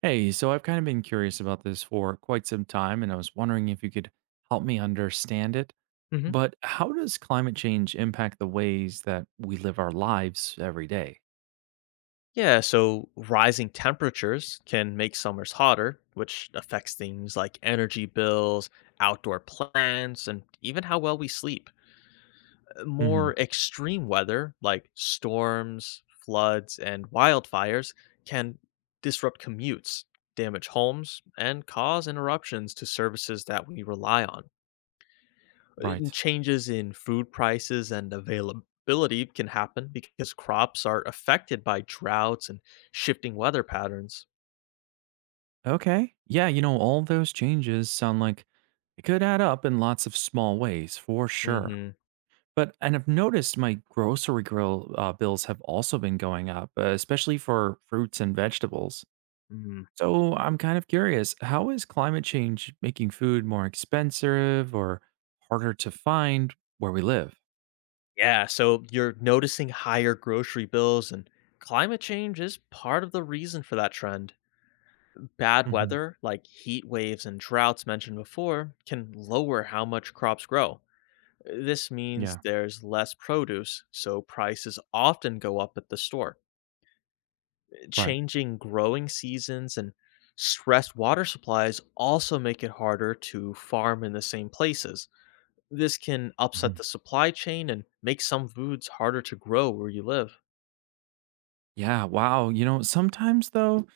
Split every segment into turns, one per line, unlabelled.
Hey, so I've kind of been curious about this for quite some time, and I was wondering if you could help me understand it.
Hmm.
But how does climate change impact the ways that we live our lives every day?
Yeah, so rising temperatures can make summers hotter, which affects things like energy bills, outdoor plants, and even how well we sleep. Uh,
Mm-hmm.
More extreme weather, like storms, floods, and wildfires, can disrupt commutes, damage homes, and cause interruptions to services that we rely on. And
Right.
changes in food prices and availability can happen because crops are affected by droughts and shifting weather patterns.
Okay. Yeah, all those changes sound like it could add up in lots of small ways for sure.
Hmm.
But, and I've noticed my grocery grill bills have also been going up, especially for fruits and vegetables.
Hmm.
So I'm kind of curious, how is climate change making food more expensive or harder to find where we live?
Yeah, so you're noticing higher grocery bills, and climate change is part of the reason for that trend. Bad
hmm
weather, like heat waves and droughts mentioned before, can lower how much crops grow. This means
Yeah,
there's less produce, so prices often go up at the store.
right.
Changing growing seasons and stressed water supplies also make it harder to farm in the same places. This can upset
hmm
the supply chain and make some foods harder to grow where you live.
Yeah, wow. Sometimes though,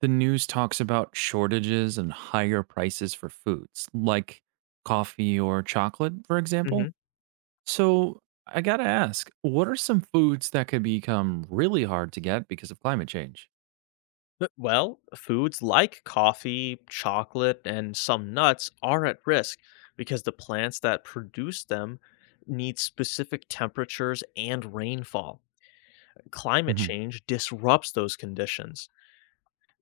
the news talks about shortages and higher prices for foods like coffee or chocolate, for
Hmm.
example. So I got to ask, what are some foods that could become really hard to get because of climate change?
Well, foods like coffee, chocolate, and some nuts are at risk because the plants that produce them need specific temperatures and rainfall. Climate
hmm
change disrupts those conditions.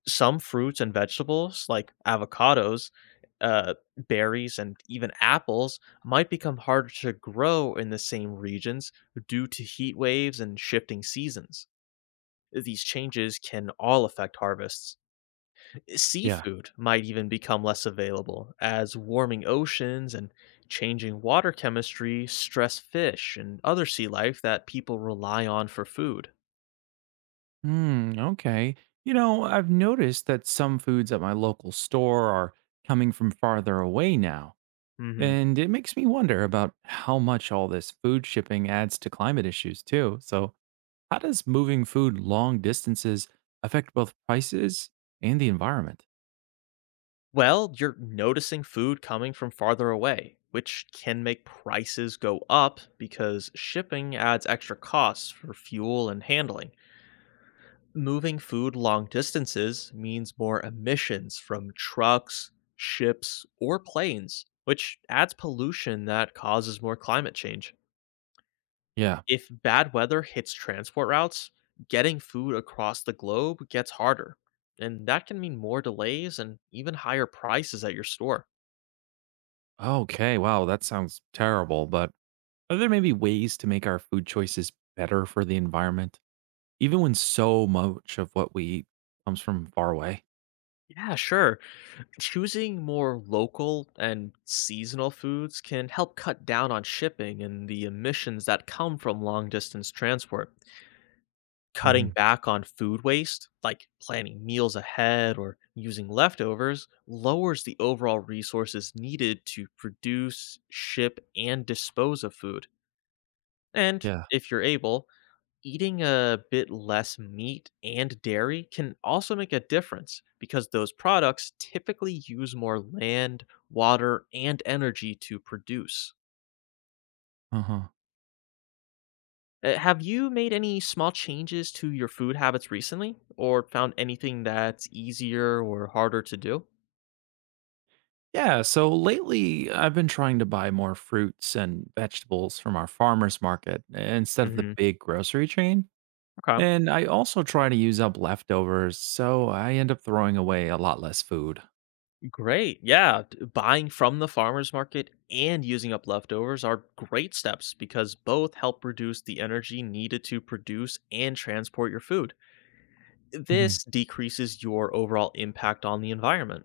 Some fruits and vegetables like avocados, uh, berries, and even apples might become harder to grow in the same regions due to heat waves and shifting seasons. These changes can all affect harvests.
Yeah.
Seafood might even become less available as warming oceans and changing water chemistry stress fish and other sea life that people rely on for food.
Hmm, okay. I've noticed that some foods at my local store are coming from farther away now,
Mhm.
and it makes me wonder about how much all this food shipping adds to climate issues, too. So, how does moving food long distances affect both prices and the environment?
Well, you're noticing food coming from farther away, which can make prices go up because shipping adds extra costs for fuel and handling. Moving food long distances means more emissions from trucks, ships, or planes, which adds pollution that causes more climate change.
Yeah.
If bad weather hits transport routes, getting food across the globe gets harder, and that can mean more delays and even higher prices at your store.
Okay. Wow, that sounds terrible, but are there maybe ways to make our food choices better for the environment, even when so much of what we eat comes from far away?
Yeah, sure. Choosing more local and seasonal foods can help cut down on shipping and the emissions that come from long distance transport. Cutting
hmm
back on food waste, like planning meals ahead or using leftovers, lowers the overall resources needed to produce, ship, and dispose of food. And
Yeah.
if you're able, eating a bit less meat and dairy can also make a difference because those products typically use more land, water, and energy to produce.
Uh-huh.
Have you made any small changes to your food habits recently or found anything that's easier or harder to do?
Yeah, so lately I've been trying to buy more fruits and vegetables from our farmers market instead of the
Hmm.
big grocery chain.
Okay.
And I also try to use up leftovers, so I end up throwing away a lot less food.
Great. Yeah. Buying from the farmer's market and using up leftovers are great steps because both help reduce the energy needed to produce and transport your food.
hmm
This decreases your overall impact on the environment.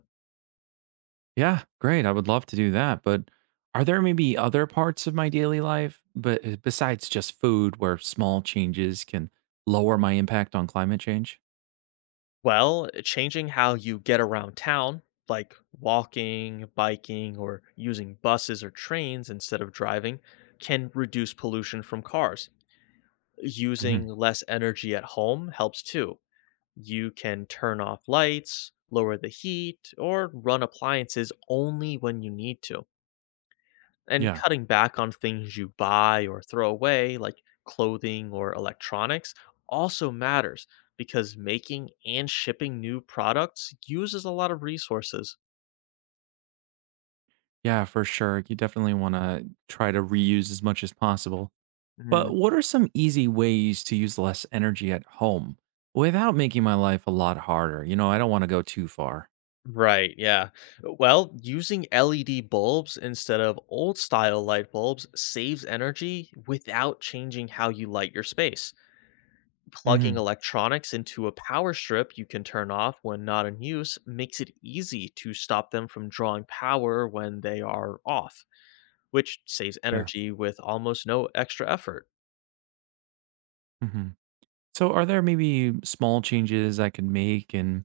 Yeah, great. I would love to do that, but are there maybe other parts of my daily life, but besides just food, where small changes can lower my impact on climate change?
Well, changing how you get around town, like walking, biking, or using buses or trains instead of driving, can reduce pollution from cars.
hmm
Using less energy at home helps too. You can turn off lights, lower the heat, or run appliances only when you need to. And
Yeah,
cutting back on things you buy or throw away, like clothing or electronics, also matters because making and shipping new products uses a lot of resources.
yeah, for sure. You definitely want to try to reuse as much as possible.
Mhm.
But what are some easy ways to use less energy at home without making my life a lot harder? I don't want to go too far.
Right, yeah. Well, using LED bulbs instead of old style light bulbs saves energy without changing how you light your space. Plugging
hmm
electronics into a power strip you can turn off when not in use makes it easy to stop them from drawing power when they are off, which saves
Yeah.
energy with almost no extra effort.
hmm So, are there maybe small changes I could make in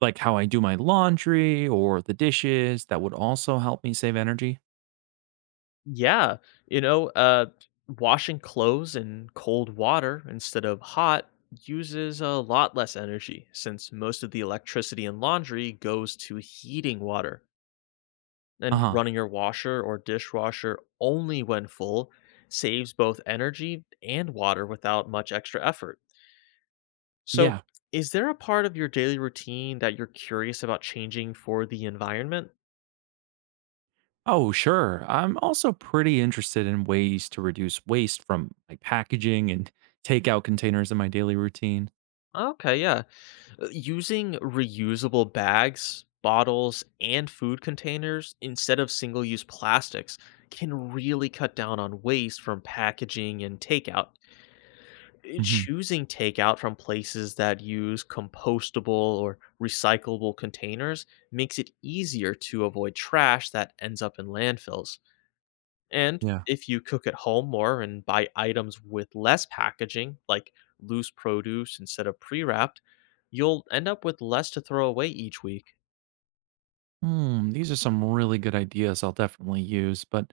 like how I do my laundry or the dishes that would also help me save energy?
Yeah, you know, washing clothes in cold water instead of hot uses a lot less energy since most of the electricity in laundry goes to heating water.
Uh
And
huh.
running your washer or dishwasher only when full saves both energy and water without much extra effort. So,
Yeah.
is there a part of your daily routine that you're curious about changing for the environment?
Oh, sure. I'm also pretty interested in ways to reduce waste from like packaging and takeout containers in my daily routine.
Okay, yeah. Using reusable bags, bottles, and food containers instead of single use plastics can really cut down on waste from packaging and takeout.
hmm
Choosing takeout from places that use compostable or recyclable containers makes it easier to avoid trash that ends up in landfills. And
Yeah.
if you cook at home more and buy items with less packaging, like loose produce instead of pre wrapped, you'll end up with less to throw away each week.
Hmm, these are some really good ideas I'll definitely use, but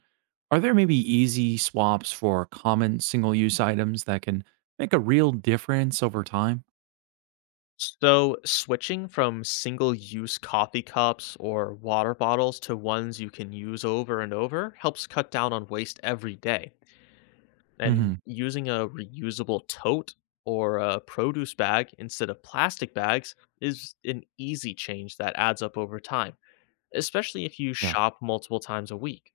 are there maybe easy swaps for common single-use items that can make a real difference over time?
So, switching from single use coffee cups or water bottles to ones you can use over and over helps cut down on waste every day.
hmm
And using a reusable tote or a produce bag instead of plastic bags is an easy change that adds up over time, especially if you
Yeah.
shop multiple times a week.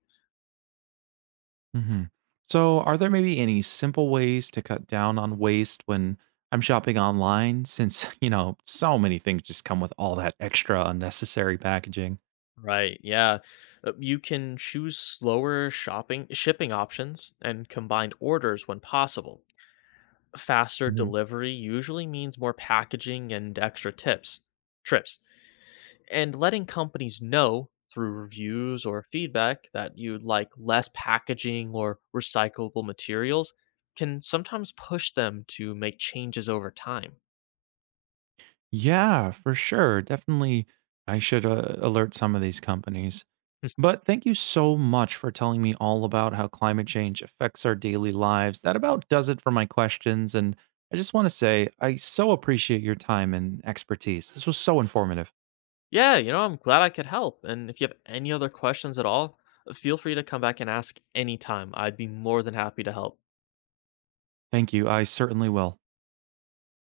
hmm So are there maybe any simple ways to cut down on waste when I'm shopping online since, so many things just come with all that extra unnecessary packaging?
Right. Yeah. You can choose slower shopping shipping options and combined orders when possible. Faster
Mm-hmm.
delivery usually means more packaging and extra tips. Trips. And letting companies know through reviews or feedback that you'd like less packaging or recyclable materials can sometimes push them to make changes over time.
Yeah, for sure. Definitely, I should alert some of these companies. But thank you so much for telling me all about how climate change affects our daily lives. That about does it for my questions. And I just want to say, I so appreciate your time and expertise. This was so informative.
Yeah, you know, I'm glad I could help. And if you have any other questions at all, feel free to come back and ask anytime. I'd be more than happy to help.
Thank you. I certainly will.